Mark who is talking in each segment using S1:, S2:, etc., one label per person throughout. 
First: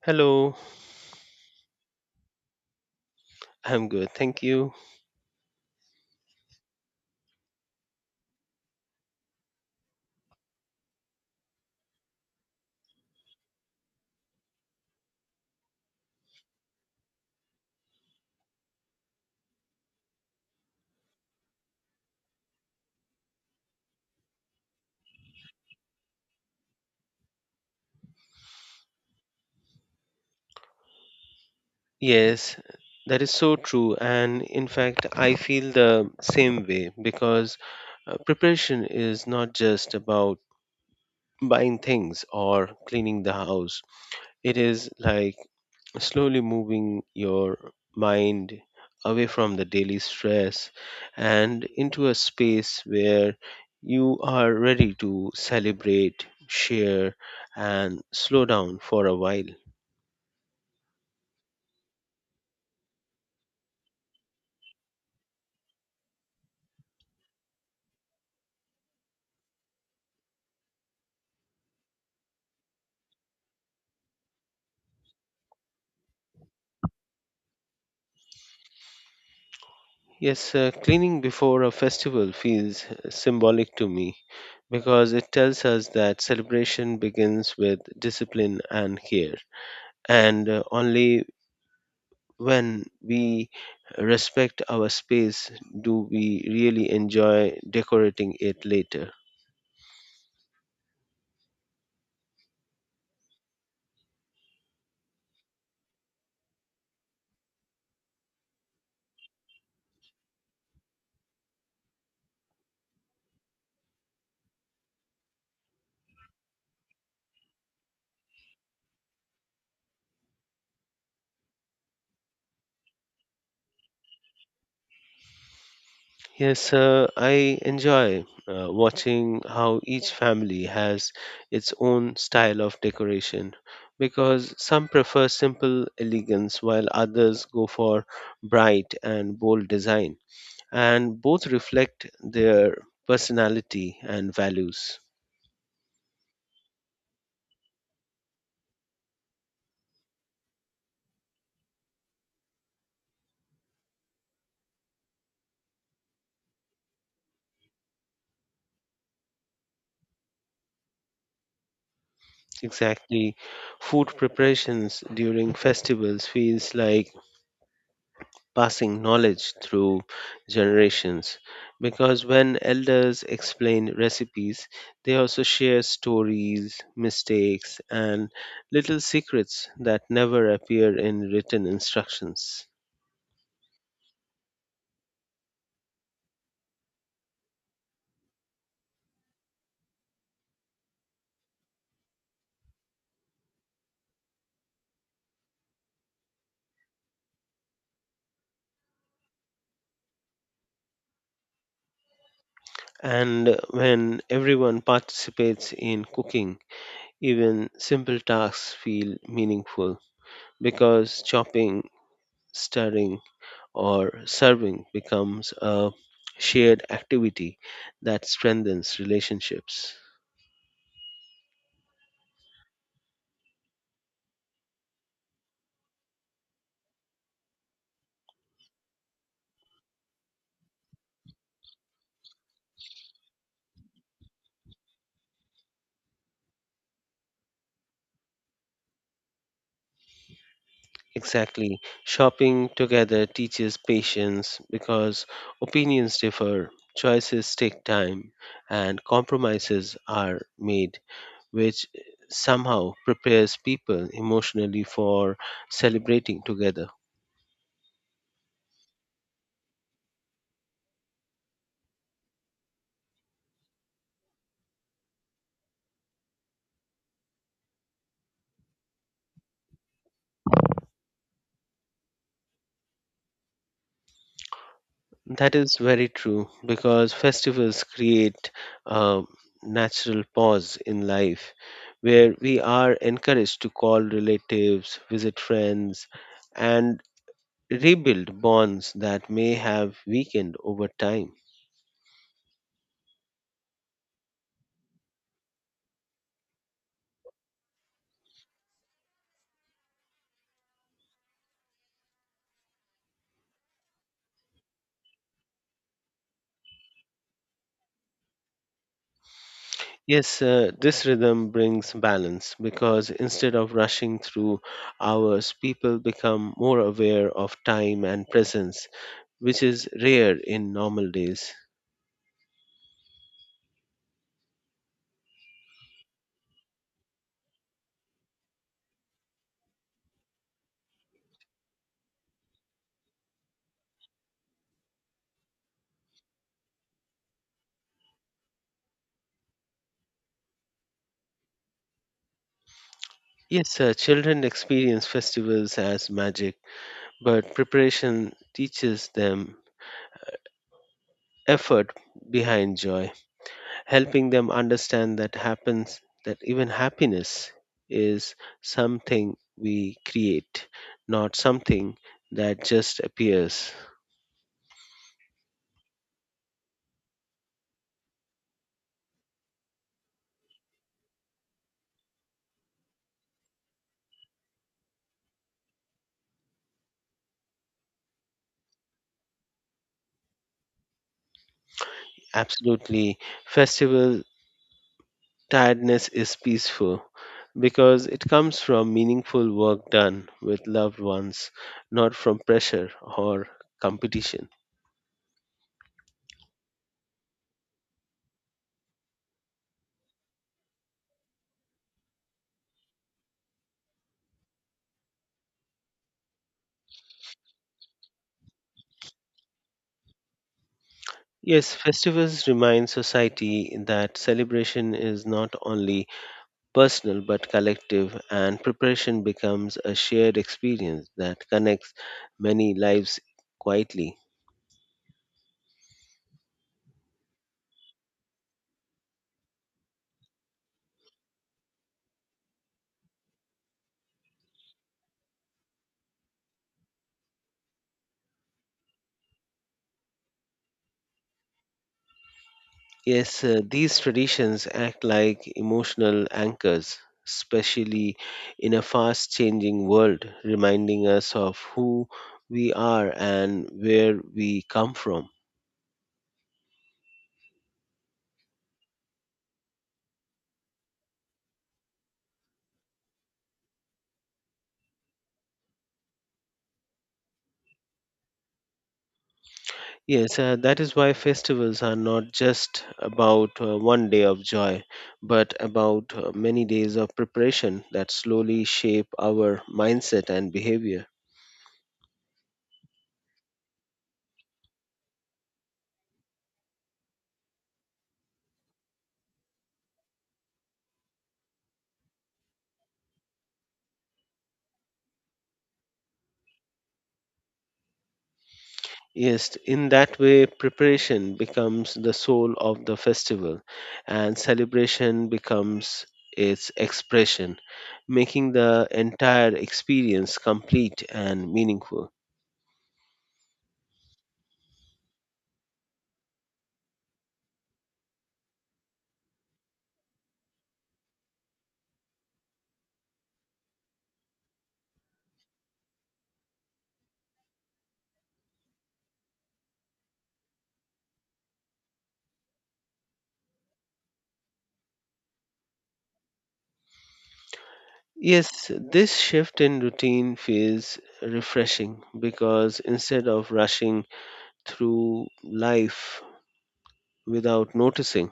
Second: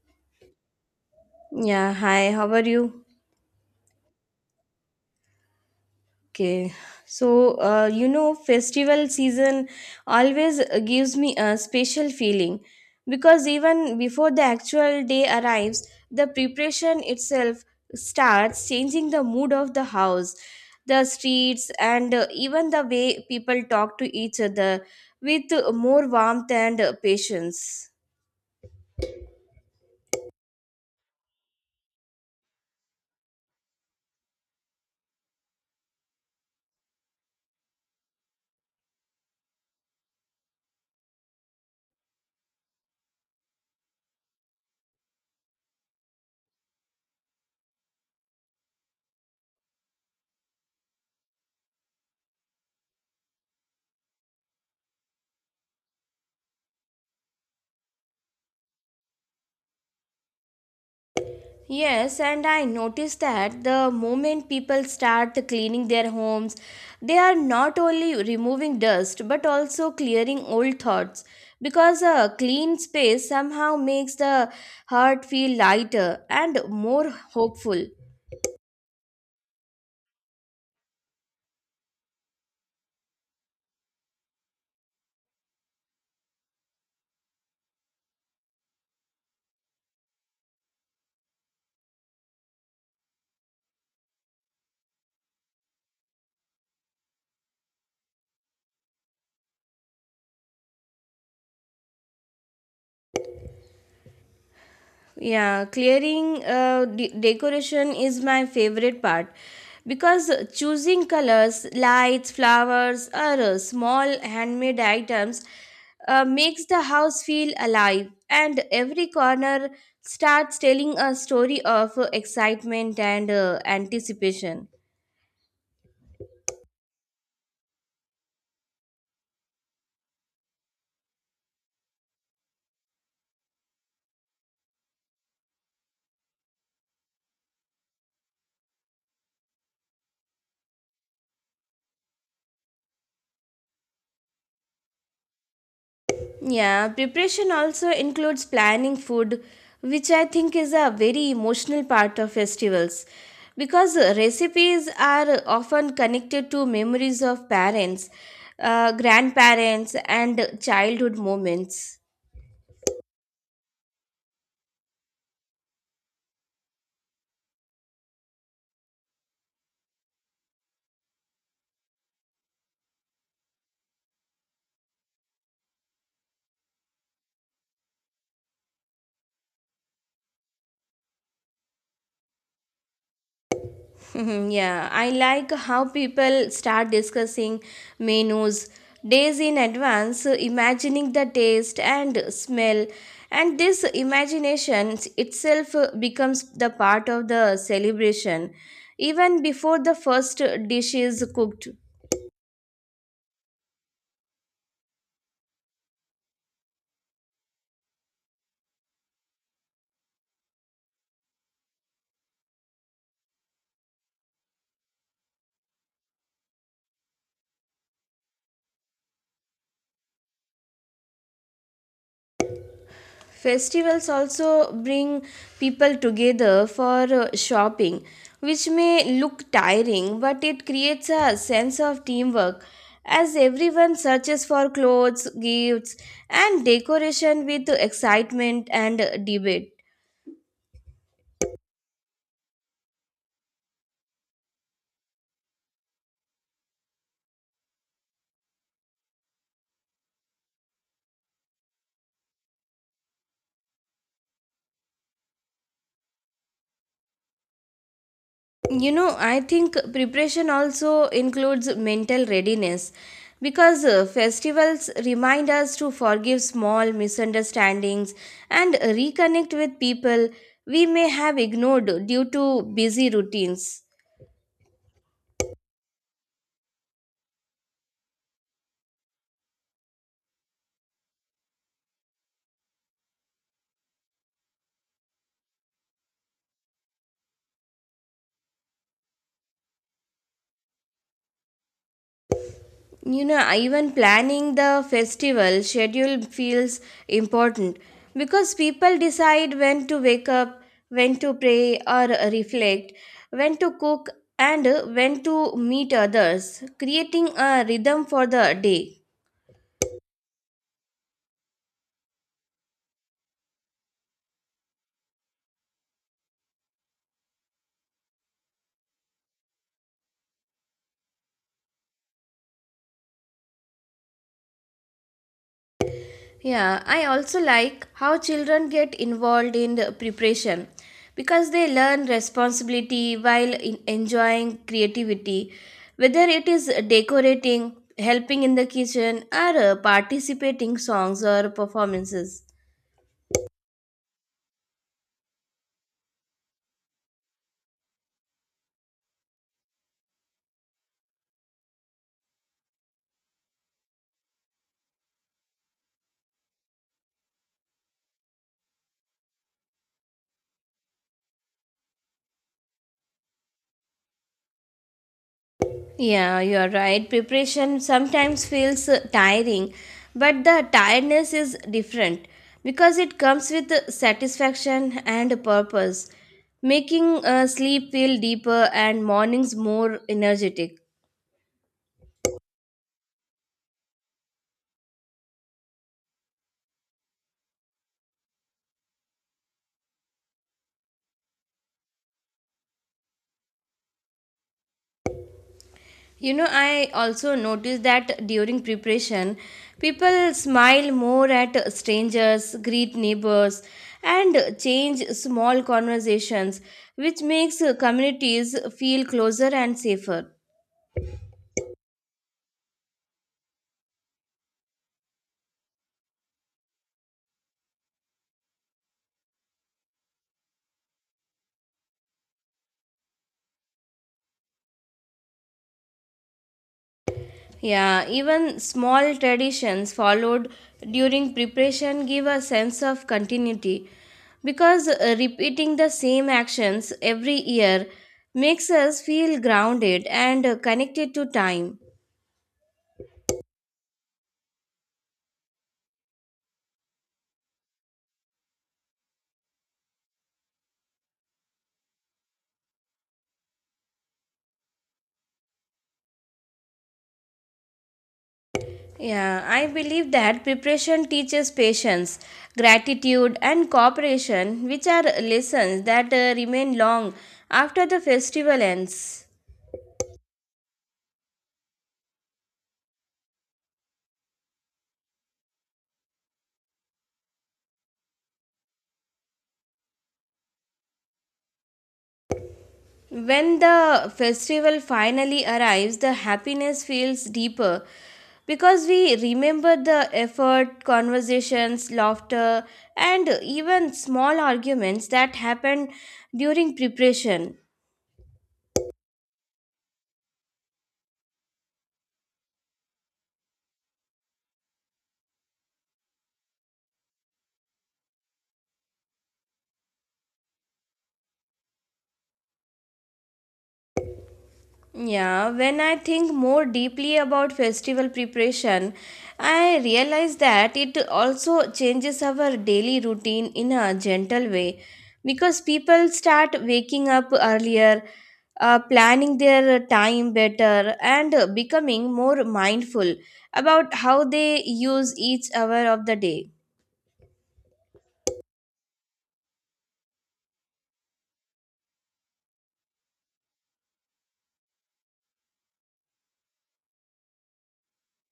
S1: Hello,
S2: Yeah, hi, how are you?
S1: I'm good, thank you.
S2: Okay, so festival season always gives me a special feeling because even before the actual day arrives, the preparation itself starts changing the mood of the house, the streets, and even the way people talk to each other with more warmth and patience.
S1: Yes, that is so true. And in fact, I feel the same way because preparation is not just about buying things or cleaning the house, it is like slowly moving your mind away from the daily stress and into a space where you are ready to celebrate, share, and slow down for a while.
S2: Yes, and I noticed that the moment people start cleaning their homes, they are not only removing dust but also clearing old thoughts because a clean space somehow makes the heart feel lighter and more hopeful.
S1: Yes, cleaning before a festival feels symbolic to me because it tells us that celebration begins with discipline and care. And only when we respect our space do we really enjoy decorating it later.
S2: Yeah, clearing decoration is my favorite part because choosing colors, lights, flowers, or small handmade items makes the house feel alive, and every corner starts telling a story of excitement and anticipation.
S1: Yes, I enjoy watching how each family has its own style of decoration because some prefer simple elegance while others go for bright and bold design, and both reflect their personality and values.
S2: Yeah, preparation also includes planning food, which I think is a very emotional part of festivals. Because recipes are often connected to memories of parents, grandparents, and childhood moments.
S1: Exactly, food preparations during festivals feels like passing knowledge through generations because when elders explain recipes they also share stories mistakes and little secrets that never appear in written instructions
S2: Mhm, yeah, I like how people start discussing menus days in advance, imagining the taste and smell. And this imagination itself becomes the part of the celebration, even before the first dish is cooked.
S1: and when everyone participates in cooking even simple tasks feel meaningful because chopping stirring or serving becomes a shared activity that strengthens relationships.
S2: Festivals also bring people together for shopping, which may look tiring, but it creates a sense of teamwork as everyone searches for clothes, gifts, and decoration with excitement and debate.
S1: Exactly. Shopping together teaches patience because opinions differ, choices take time, and compromises are made, which somehow prepares people emotionally for celebrating together.
S2: I think preparation also includes mental readiness because festivals remind us to forgive small misunderstandings and reconnect with people we may have ignored due to busy routines
S1: That is very true because festivals create a natural pause in life where we are encouraged to call relatives, visit friends, and rebuild bonds that may have weakened over time.
S2: you know Even planning the festival schedule feels important because people decide when to wake up, when to pray or reflect, when to cook, and when to meet others, creating a rhythm for the day.
S1: Yes, this rhythm brings balance because instead of rushing through hours, people become more aware of time and presence, which is rare in normal days.
S2: Yeah, I also like how children get involved in the preparation because they learn responsibility while in enjoying creativity, whether it is decorating, helping in the kitchen, or participating songs or performances.
S1: Yes, sir, children experience festivals as magic, but preparation teaches them effort behind joy, helping them understand that happens that even happiness is something we create, not something that just appears.
S2: Yeah, you are right. Preparation sometimes feels tiring, but the tiredness is different because it comes with satisfaction and purpose, making sleep feel deeper and mornings more energetic.
S1: Absolutely, festival tiredness is peaceful because it comes from meaningful work done with loved ones, not from pressure or competition.
S2: You know, I also noticed that during preparation, people smile more at strangers, greet neighbors, and change small conversations, which makes communities feel closer and safer.
S1: Yes, festivals remind society that celebration is not only personal but collective, and preparation becomes a shared experience that connects many lives quietly.
S2: Yeah, even small traditions followed during preparation give a sense of continuity because repeating the same actions every year makes us feel grounded and connected to time.
S1: Yes, these traditions act like emotional anchors, especially in a fast changing world, reminding us of who we are and where we come from.
S2: Yeah, I believe that preparation teaches patience, gratitude, and cooperation, which are lessons that remain long after the festival ends.
S1: Yes, that is why festivals are not just about one day of joy, but about many days of preparation that slowly shape our mindset and behavior.
S2: When the festival finally arrives, the happiness feels deeper because we remember the effort, conversations, laughter, and even small arguments that happened during preparation.
S1: Yes, in that way, preparation becomes the soul of the festival and celebration becomes its expression, making the entire experience complete and meaningful.
S2: Yeah, when I think more deeply about festival preparation, I realize that it also changes our daily routine in a gentle way because people start waking up earlier, planning their time better, and becoming more mindful about how they use each hour of the day.
S1: Yes, this shift in routine feels refreshing because instead of rushing through life without noticing,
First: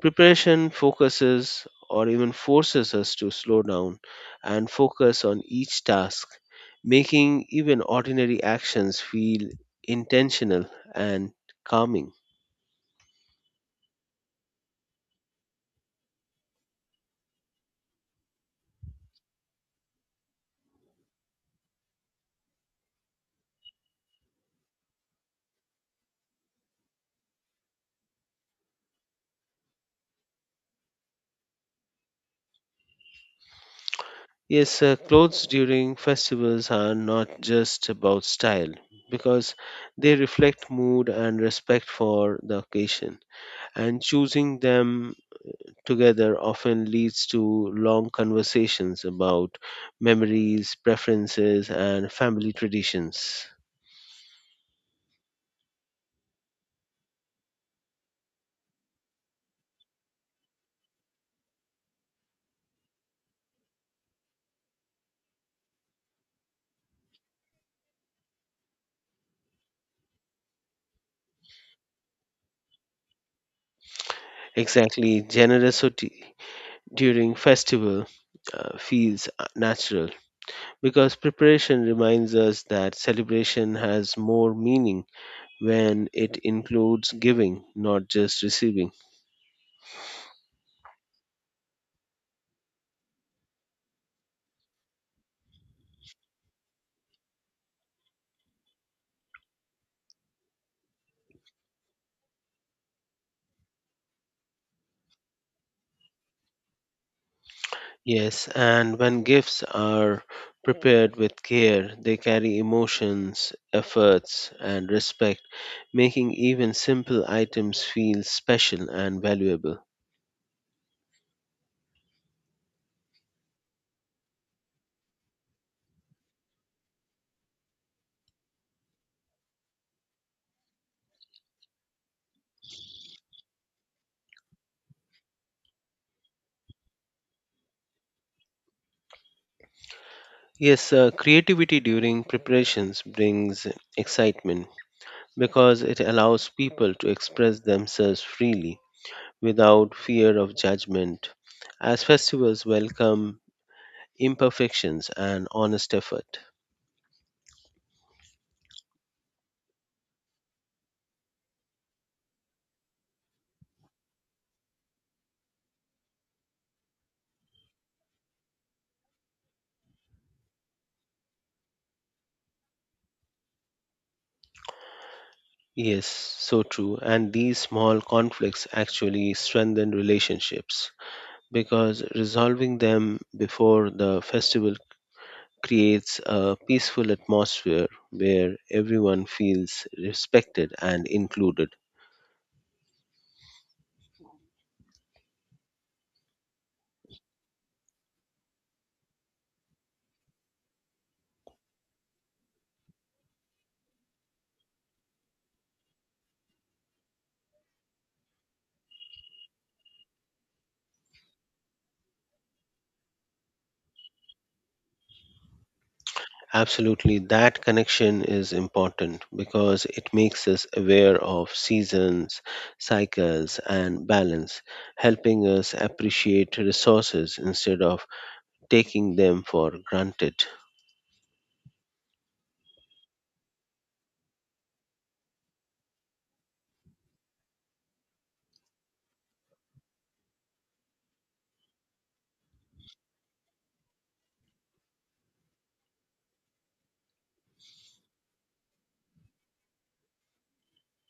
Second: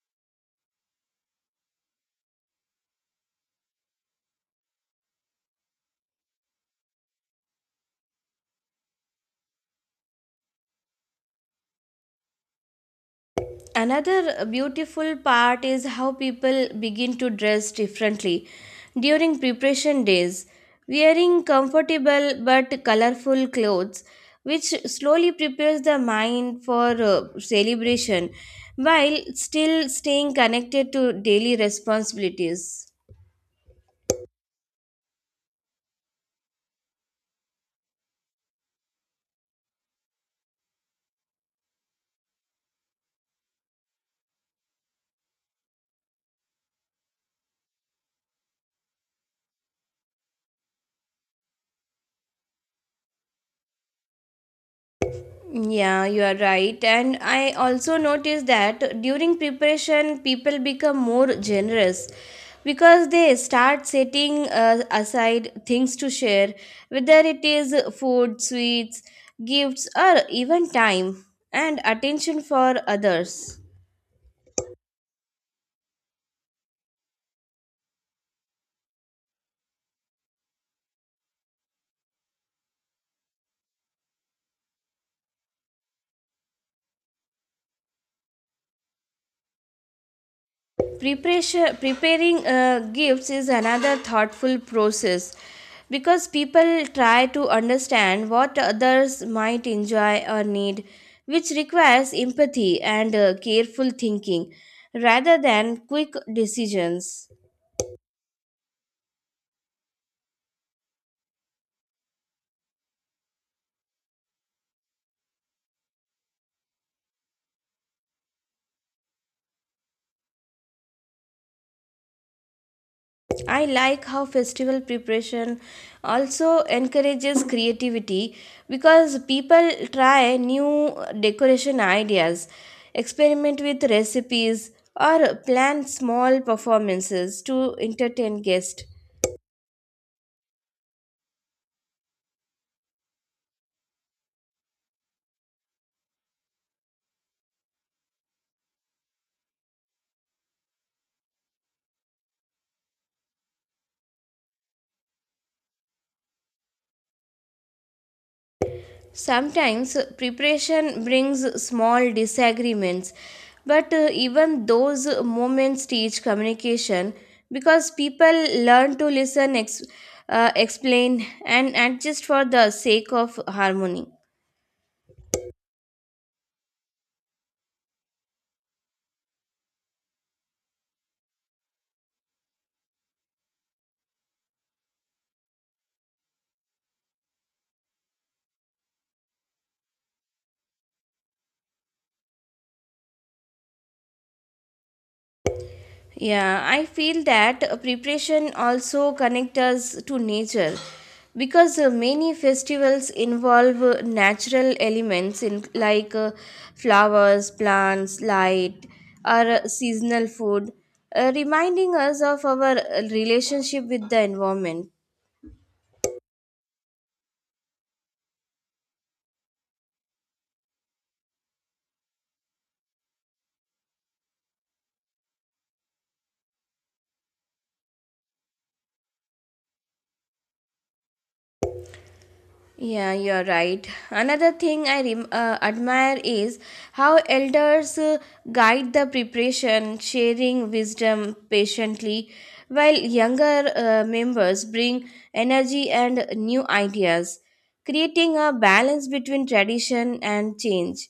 S1: preparation focuses or even forces us to slow down and focus on each task, making even ordinary actions feel intentional and calming.
S2: Another beautiful part is how people begin to dress differently during preparation days, wearing comfortable but colorful clothes, which slowly prepares the mind for celebration while still staying connected to daily responsibilities.
S1: Yes, clothes during festivals are not just about style because they reflect mood and respect for the occasion, and choosing them together often leads to long conversations about memories, preferences, and family traditions.
S2: Yeah, you are right. And I also noticed that during preparation, people become more generous because they start setting aside things to share, whether it is food, sweets, gifts, or even time and attention for others.
S1: Exactly, generosity during festival feels natural because preparation reminds us that celebration has more meaning when it includes giving, not just receiving.
S2: Preparation preparing gifts is another thoughtful process because people try to understand what others might enjoy or need, which requires empathy and careful thinking rather than quick decisions.
S1: Yes, and when gifts are prepared with care, they carry emotions, efforts, and respect, making even simple items feel special and valuable.
S2: I like how festival preparation also encourages creativity because people try new decoration ideas, experiment with recipes, or plan small performances to entertain guests.
S1: Yes, creativity during preparations brings excitement because it allows people to express themselves freely without fear of judgment. As festivals welcome imperfections and honest effort.
S2: Sometimes preparation brings small disagreements, but even those moments teach communication because people learn to listen, explain, and adjust for the sake of harmony.
S1: Yes, so true. And these small conflicts actually strengthen relationships because resolving them before the festival creates a peaceful atmosphere where everyone feels respected and included.
S2: Yeah, I feel that preparation also connects us to nature because many festivals involve natural elements in like flowers, plants, light, or seasonal food, reminding us of our relationship with the environment.
S1: Absolutely, that connection is important because it makes us aware of seasons, cycles, and balance, helping us appreciate resources instead of taking them for granted.
S2: Yeah, you're right. Another thing I admire is how elders guide the preparation, sharing wisdom patiently, while younger members bring energy and new ideas, creating a balance between tradition and change.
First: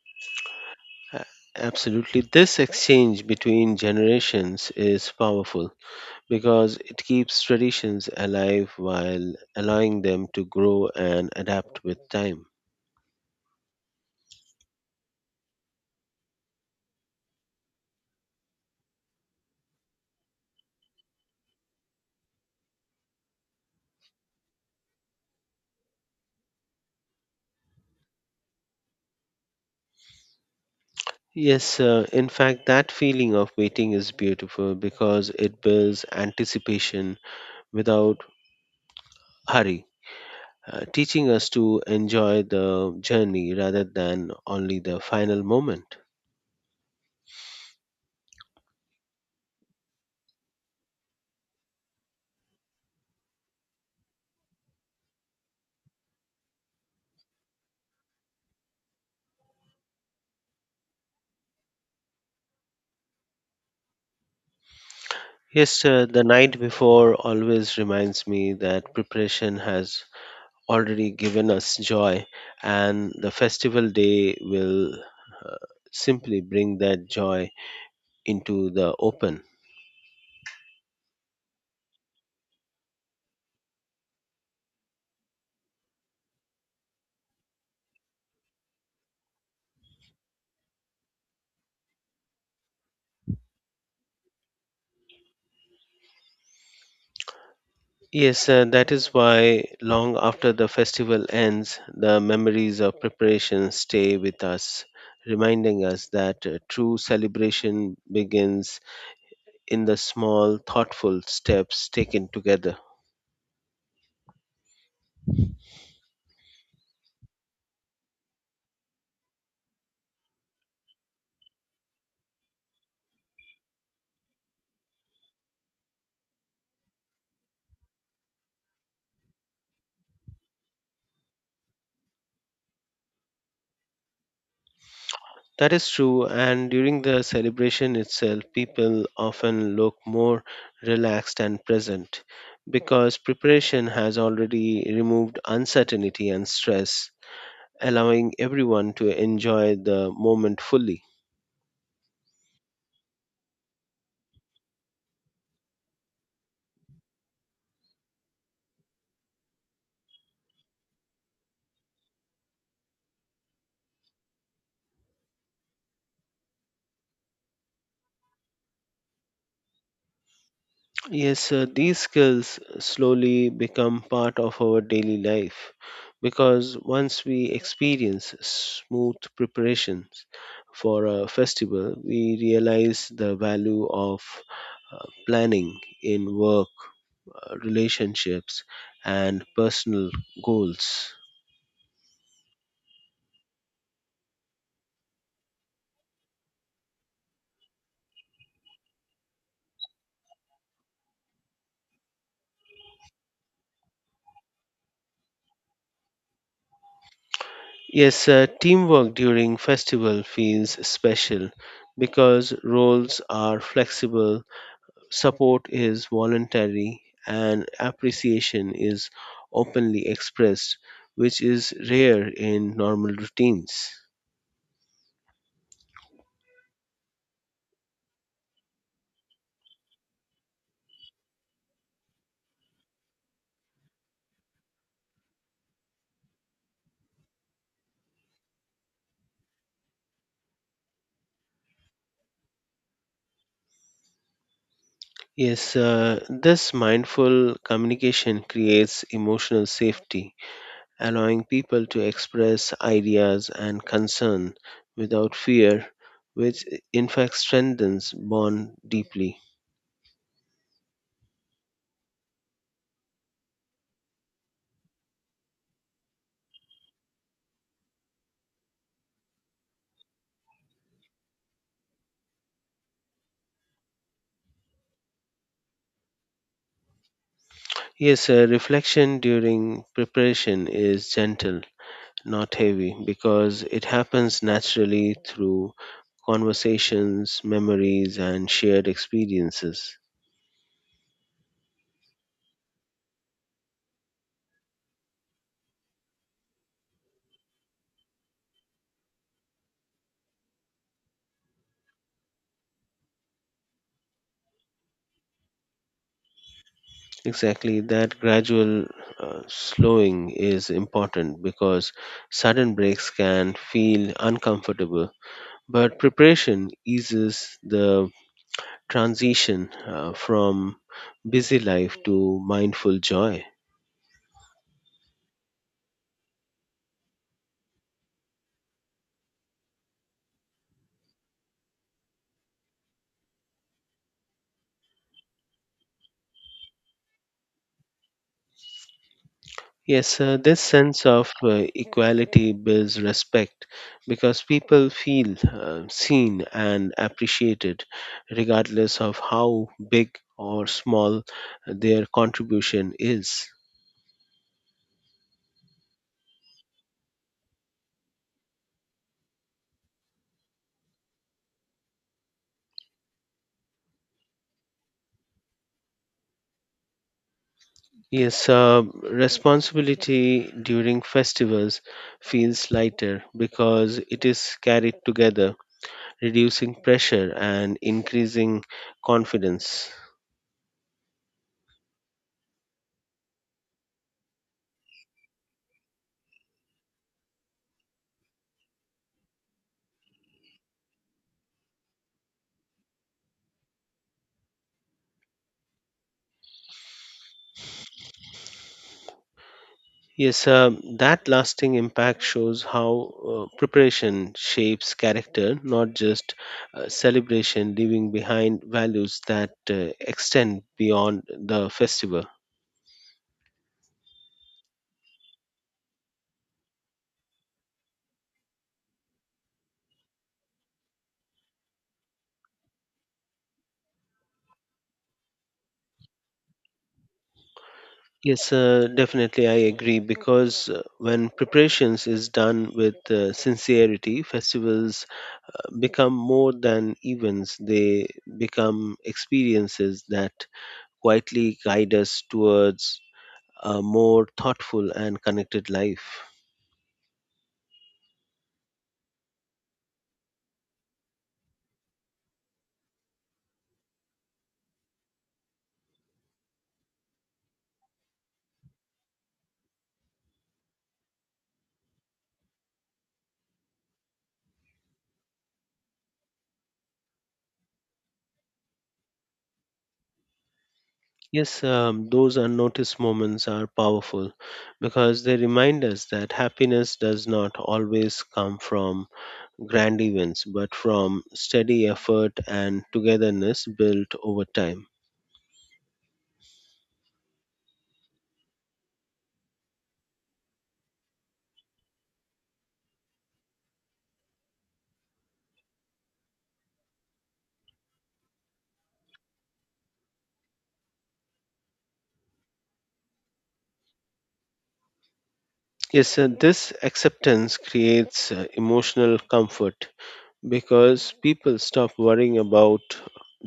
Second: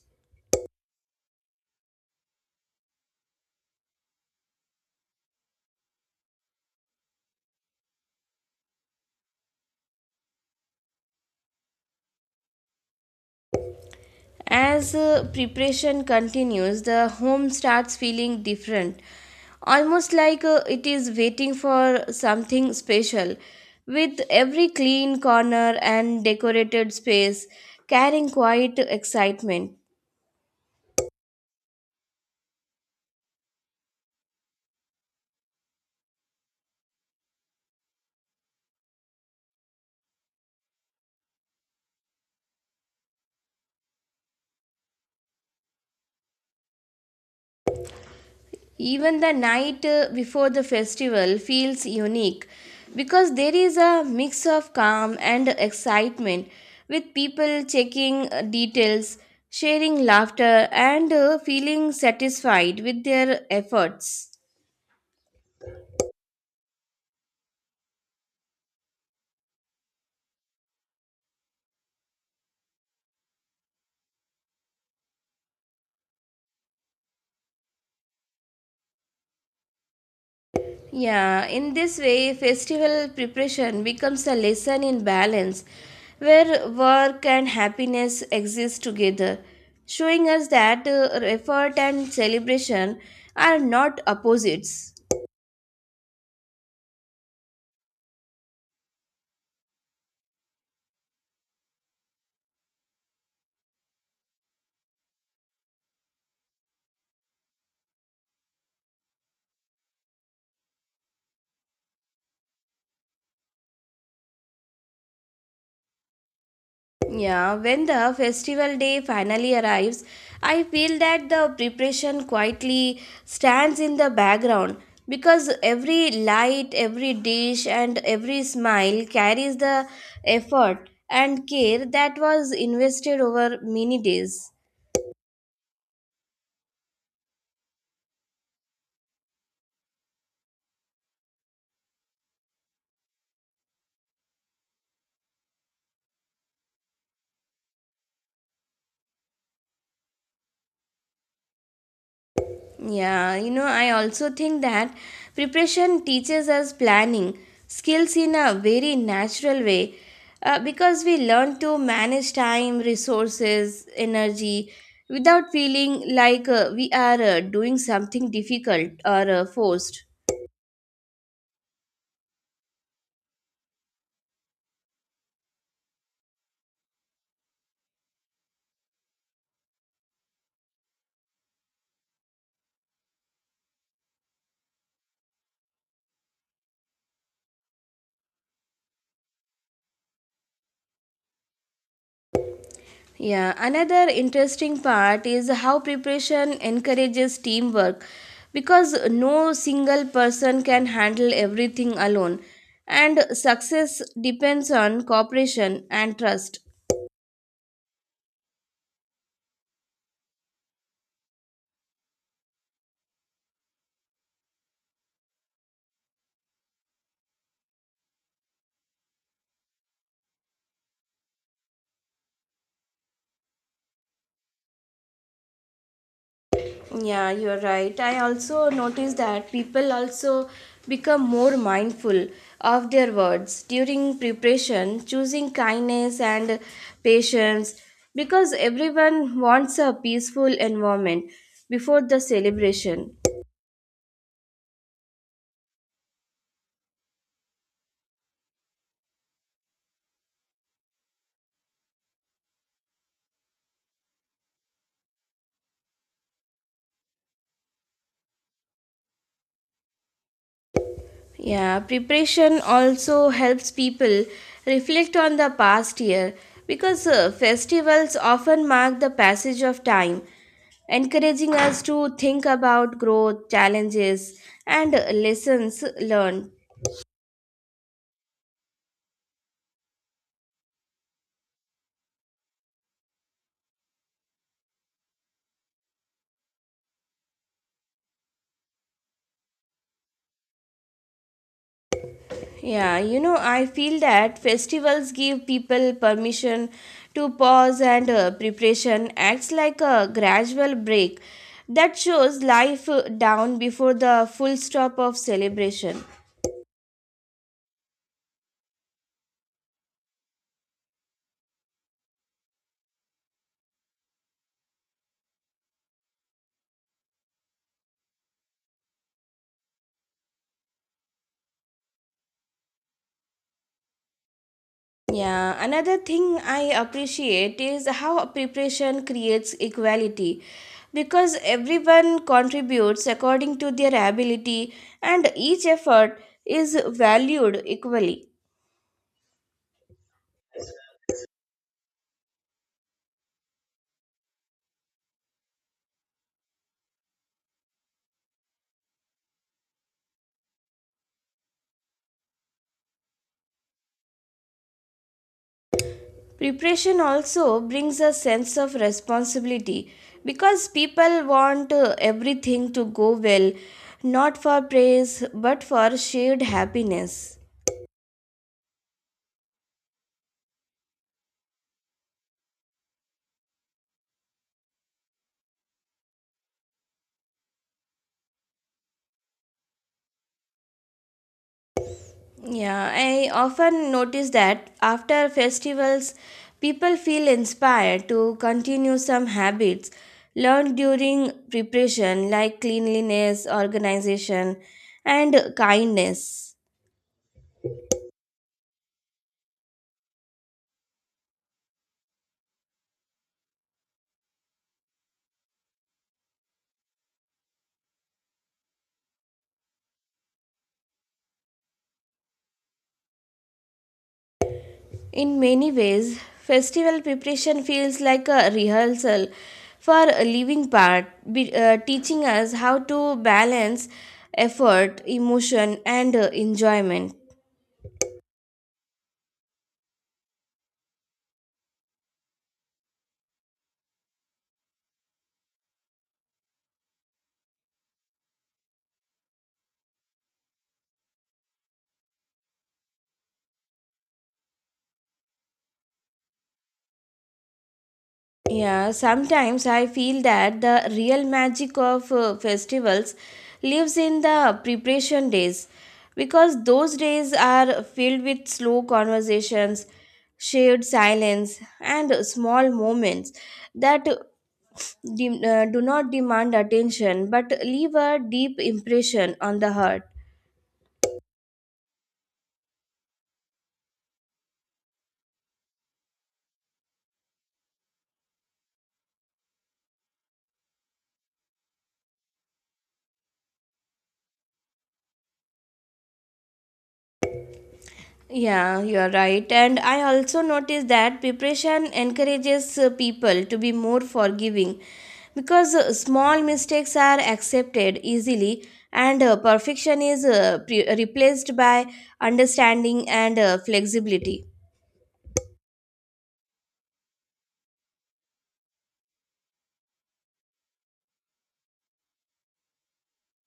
S1: A- Absolutely. This exchange between generations is powerful because it keeps traditions alive while allowing them to grow and adapt with time.
S2: As preparation continues, the home starts feeling different, almost like it is waiting for something special, with every clean corner and decorated space carrying quiet excitement.
S1: Yes, in fact, that feeling of waiting is beautiful because it builds anticipation without hurry, teaching us to enjoy the journey rather than only the final moment.
S2: Even the night before the festival feels unique because there is a mix of calm and excitement with people checking details, sharing laughter, and feeling satisfied with their efforts.
S1: Yes, the night before always reminds me that preparation has already given us joy, and the festival day will simply bring that joy into the open.
S2: Yeah, in this way, festival preparation becomes a lesson in balance where work and happiness exist together, showing us that effort and celebration are not opposites.
S1: Yes, that is why long after the festival ends, the memories of preparation stay with us, reminding us that true celebration begins in the small, thoughtful steps taken together.
S2: Yeah, when the festival day finally arrives, I feel that the preparation quietly stands in the background because every light, every dish, and every smile carries the effort and care that was invested over many days.
S1: That is true, and during the celebration itself, people often look more relaxed and present because preparation has already removed uncertainty and stress, allowing everyone to enjoy the moment fully.
S2: Yeah, you know, I also think that preparation teaches us planning skills in a very natural way, because we learn to manage time, resources, energy without feeling like we are doing something difficult or forced.
S1: Yes, these skills slowly become part of our daily life because once we experience smooth preparations for a festival, we realize the value of planning in work, relationships, and personal goals.
S2: Yeah, another interesting part is how preparation encourages teamwork because no single person can handle everything alone, and success depends on cooperation and trust.
S1: Yes, teamwork during festival feels special because roles are flexible. Support is voluntary and appreciation is openly expressed, which is rare in normal routines.
S2: Yeah, you're right. I also noticed that people also become more mindful of their words during preparation, choosing kindness and patience because everyone wants a peaceful environment before the celebration.
S1: Yes, this mindful communication creates emotional safety, allowing people to express ideas and concern without fear, which in fact strengthens bond deeply.
S2: Yeah, preparation also helps people reflect on the past year because festivals often mark the passage of time, encouraging us to think about growth, challenges, and lessons learned.
S1: Yes, reflection during preparation is gentle not heavy, because it happens naturally through conversations, memories, and shared experiences.
S2: Yeah, you know, I feel that festivals give people permission to pause, and preparation acts like a gradual break that shows life down before the full stop of celebration.
S1: Exactly, that gradual slowing is important because sudden breaks can feel uncomfortable, but preparation eases the transition from busy life to mindful joy.
S2: Yeah, another thing I appreciate is how preparation creates equality because everyone contributes according to their ability and each effort is valued equally.
S1: Yes, this sense of equality builds respect because people feel seen and appreciated regardless of how big or small their contribution is.
S2: Preparation also brings a sense of responsibility because people want everything to go well, not for praise but for shared happiness.
S1: Yes, responsibility during festivals feels lighter because it is carried together, reducing pressure and increasing confidence.
S2: Yeah, I often notice that after festivals, people feel inspired to continue some habits learned during preparation, like cleanliness, organization, and kindness.
S1: Yes, that lasting impact shows how preparation shapes character, not just celebration, leaving behind values that extend beyond the festival.
S2: In many ways, festival preparation feels like a rehearsal for a living part, teaching us how to balance effort, emotion, and enjoyment.
S1: Yes, definitely, I agree because when preparations is done with sincerity, festivals become more than events, they become experiences that quietly guide us towards a more thoughtful and connected life.
S2: Yeah, sometimes I feel that the real magic of festivals lives in the preparation days because those days are filled with slow conversations, shared silence, and small moments that do not demand attention but leave a deep impression on the heart.
S1: Yes, those unnoticed moments are powerful because they remind us that happiness does not always come from grand events but from steady effort and togetherness built over time.
S2: Yeah, you are right. And I also noticed that preparation encourages people to be more forgiving because small mistakes are accepted easily and perfection is replaced by understanding and flexibility.
S1: Yes, this acceptance creates emotional comfort because people stop worrying about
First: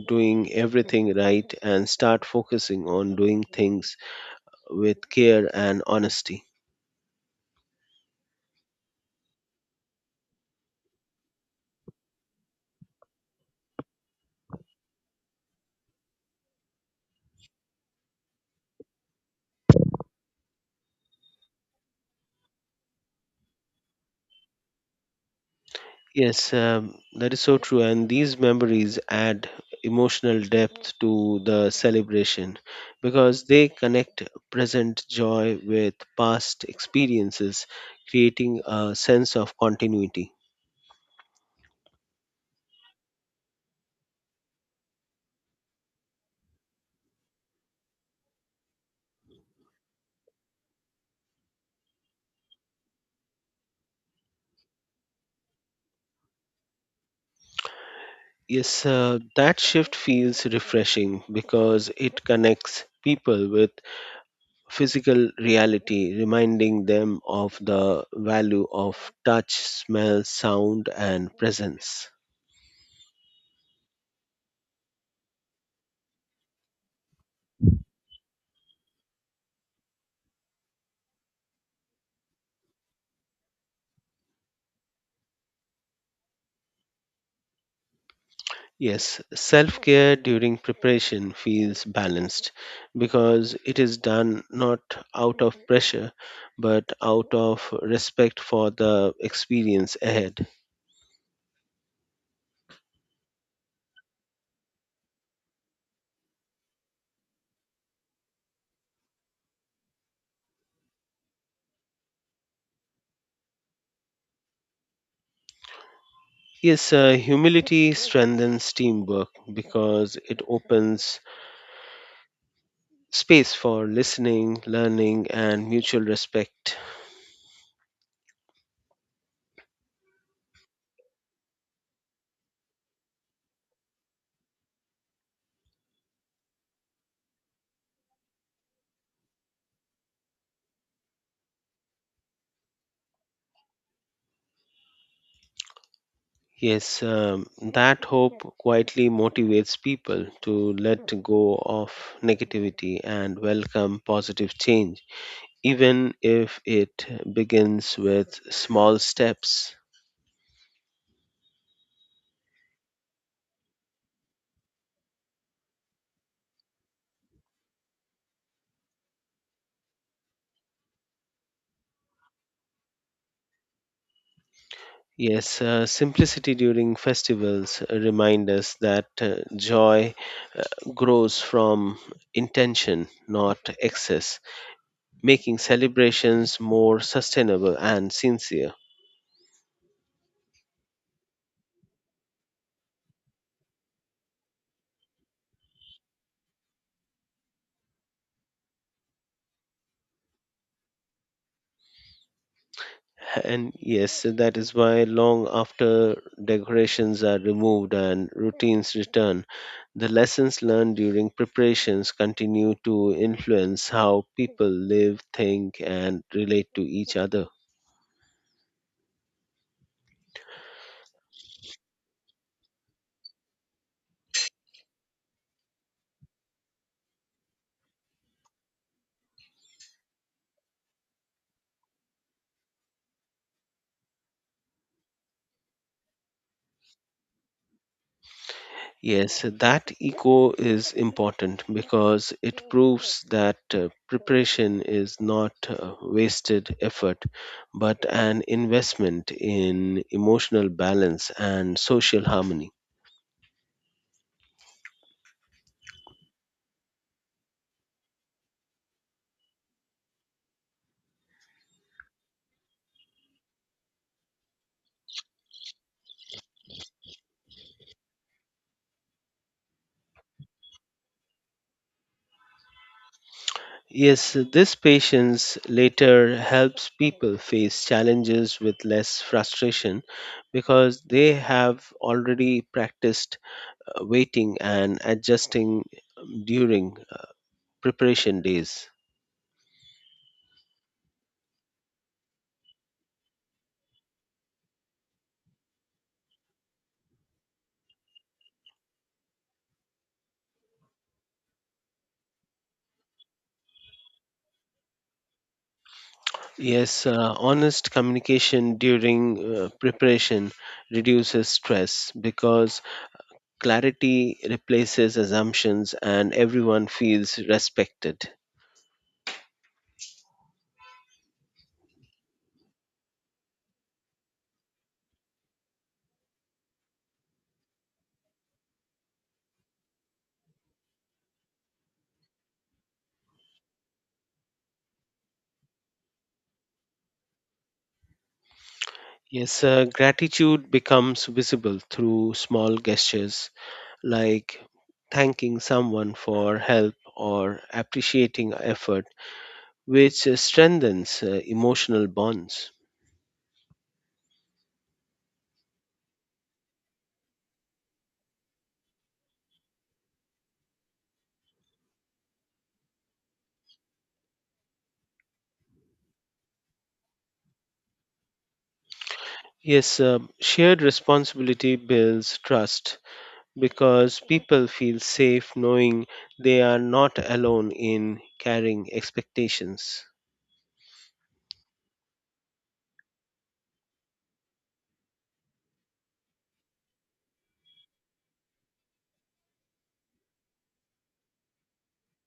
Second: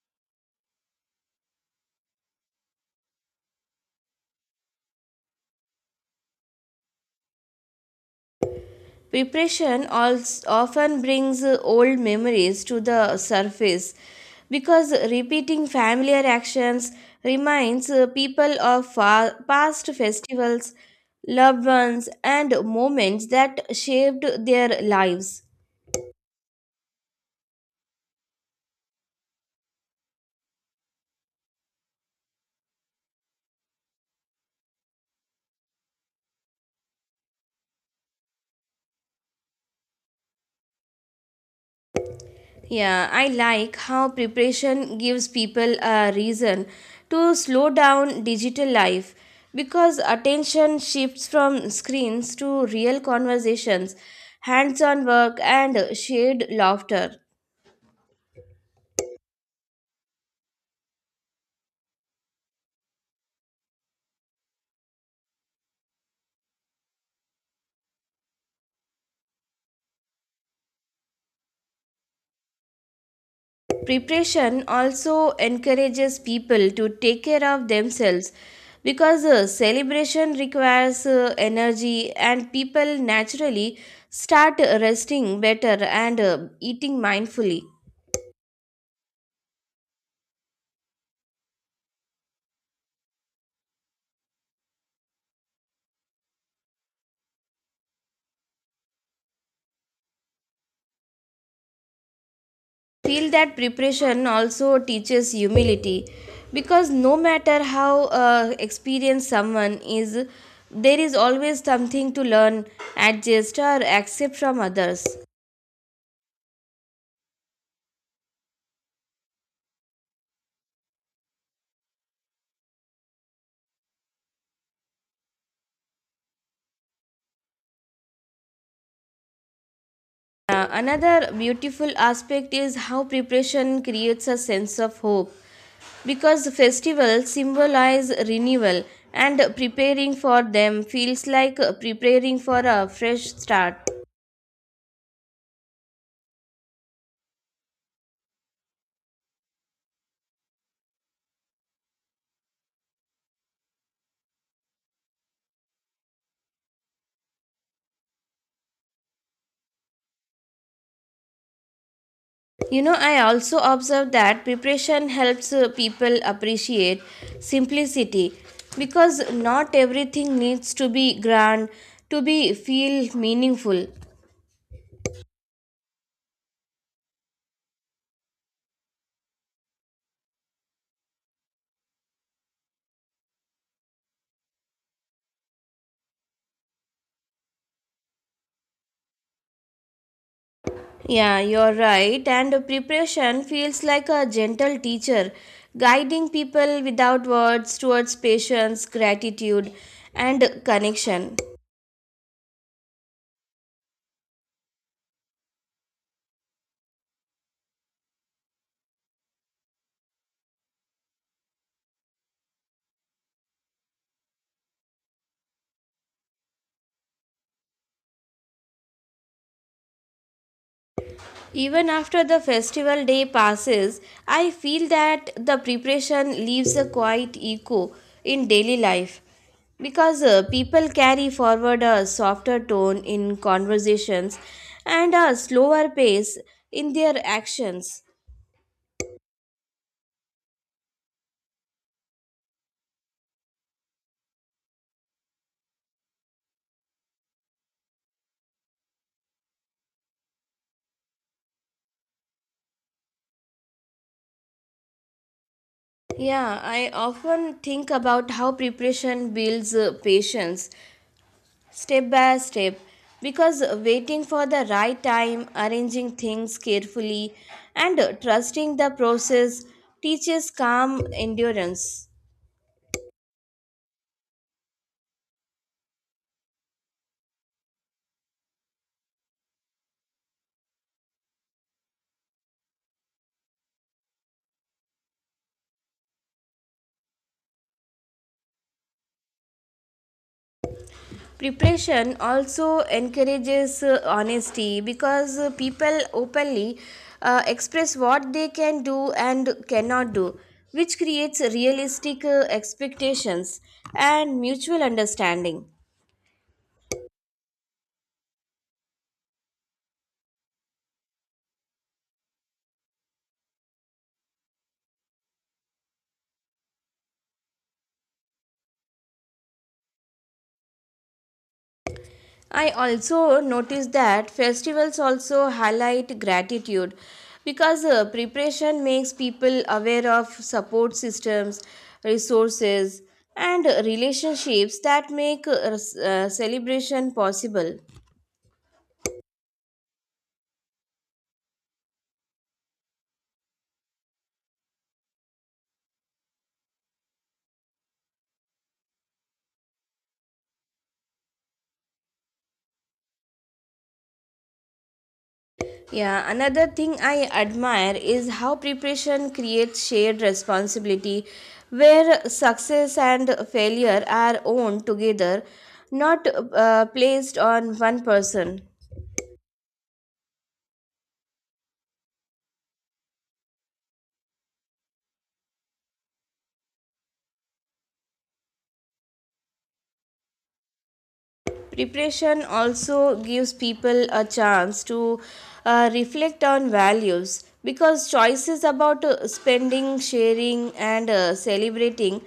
S1: doing everything right and start focusing on doing things with care and honesty.
S2: Preparation also often brings old memories to the surface because repeating familiar actions reminds people of past festivals, loved ones, and moments that shaped their lives.
S1: Yes, that is so true. And these memories add emotional depth to the celebration because they connect present joy with past experiences, creating a sense of continuity.
S2: Yeah, I like how preparation gives people a reason to slow down digital life because attention shifts from screens to real conversations, hands on work, and shared laughter.
S1: Yes, that shift feels refreshing because it connects people with physical reality, reminding them of the value of touch, smell, sound, and presence.
S2: Preparation also encourages people to take care of themselves because celebration requires energy, and people naturally start resting better and eating mindfully.
S1: Yes, self care during preparation feels balanced because it is done not out of pressure but out of respect for the experience ahead.
S2: Feel that preparation also teaches humility because no matter how experienced someone is, there is always something to learn, adjust, or accept from others.
S1: Yes, humility strengthens teamwork because it opens space for listening, learning, and mutual respect.
S2: Another beautiful aspect is how preparation creates a sense of hope because festivals symbolize renewal and preparing for them feels like preparing for a fresh start.
S1: Yes, that hope quietly motivates people to let go of negativity and welcome positive change, even if it begins with small steps.
S2: You know, I also observe that preparation helps people appreciate simplicity because not everything needs to be grand to be feel meaningful.
S1: Yes, simplicity during festivals remind us that joy uh, grows from intention, not excess, making celebrations more sustainable and sincere.
S2: Yeah, you're right. And preparation feels like a gentle teacher, guiding people without words towards patience, gratitude, and connection.
S1: And yes, so that is why long after decorations are removed and routines return, the lessons learned during preparations continue to influence how people live, think, and relate to each other.
S2: Even after the festival day passes, I feel that the preparation leaves a quiet echo in daily life because people carry forward a softer tone in conversations and a slower pace in their actions.
S1: Yes, that echo is important because it proves that preparation is not wasted effort but an investment in emotional balance and social harmony.
S2: Yeah, I often think about how preparation builds patience step by step, because waiting for the right time, arranging things carefully, and trusting the process teaches calm endurance.
S1: Yes, this patience later helps people face challenges with less frustration because they have already practiced waiting and adjusting during preparation days.
S2: Preparation also encourages honesty because people openly express what they can do and cannot do, which creates realistic expectations and mutual understanding.
S1: Yes, honest communication during preparation reduces stress because clarity replaces assumptions and everyone feels respected.
S2: I also noticed that festivals also highlight gratitude because preparation makes people aware of support systems, resources, and relationships that make celebration possible.
S1: Yes, gratitude becomes visible through small gestures like thanking someone for help or appreciating effort, which strengthens emotional bonds.
S2: Yeah, another thing I admire is how preparation creates shared responsibility where success and failure are owned together, not placed on one person.
S1: Yes, shared responsibility builds trust because people feel safe knowing they are not alone in carrying expectations.
S2: Preparation also gives people a chance to reflect on values because choices about spending, sharing, and celebrating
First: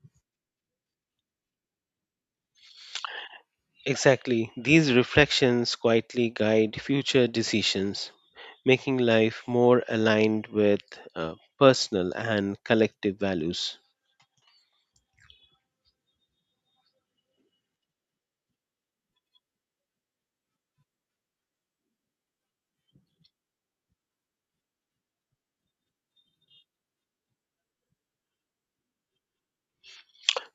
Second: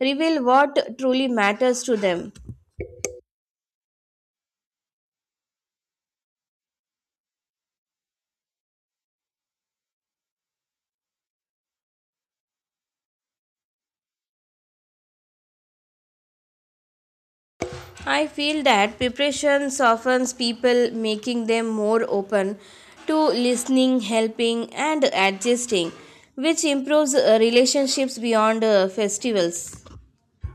S2: reveal what truly matters to them.
S1: Exactly, these reflections quietly guide future decisions making life more aligned with personal and collective values.
S2: I feel that preparation softens people, making them more open to listening, helping, and adjusting, which improves relationships beyond festivals.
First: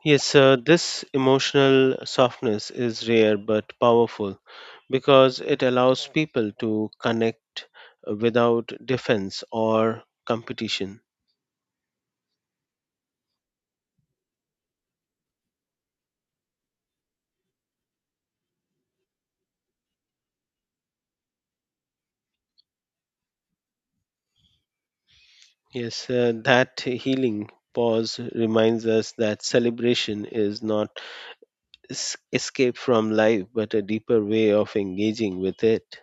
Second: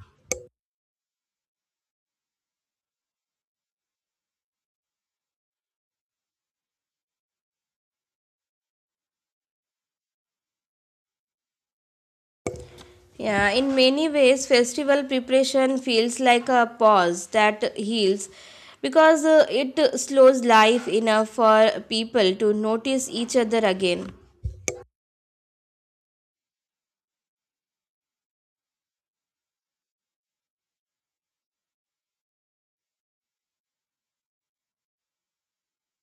S1: Yes, this emotional softness is rare but powerful because it allows people to connect without defense or competition.
S2: Yeah, in many ways, festival preparation feels like a pause that heals because it slows life enough for people to notice each other again.
S1: Yes, that healing pause reminds us that celebration is not escape from life but a deeper way of engaging with it.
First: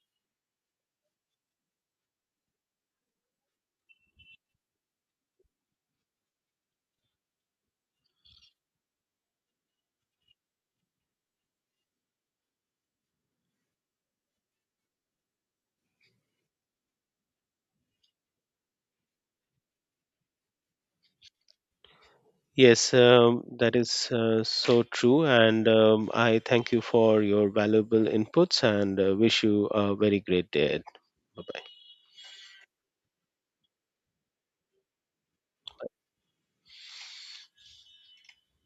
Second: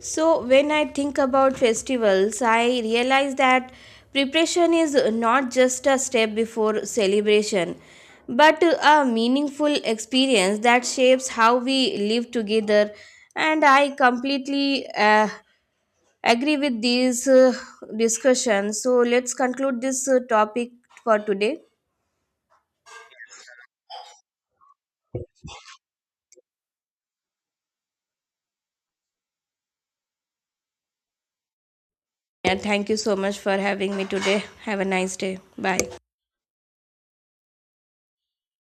S2: So, when I think about festivals, I realize that preparation is not just a step before celebration, but a meaningful experience that shapes how we live together. And I completely agree with these discussions. So let's conclude this topic for today.
S1: Yes, that is so true. And I thank you for your valuable inputs and wish you a very great day. Bye bye.
S2: And thank you so much for having me today. Have a nice day. Bye.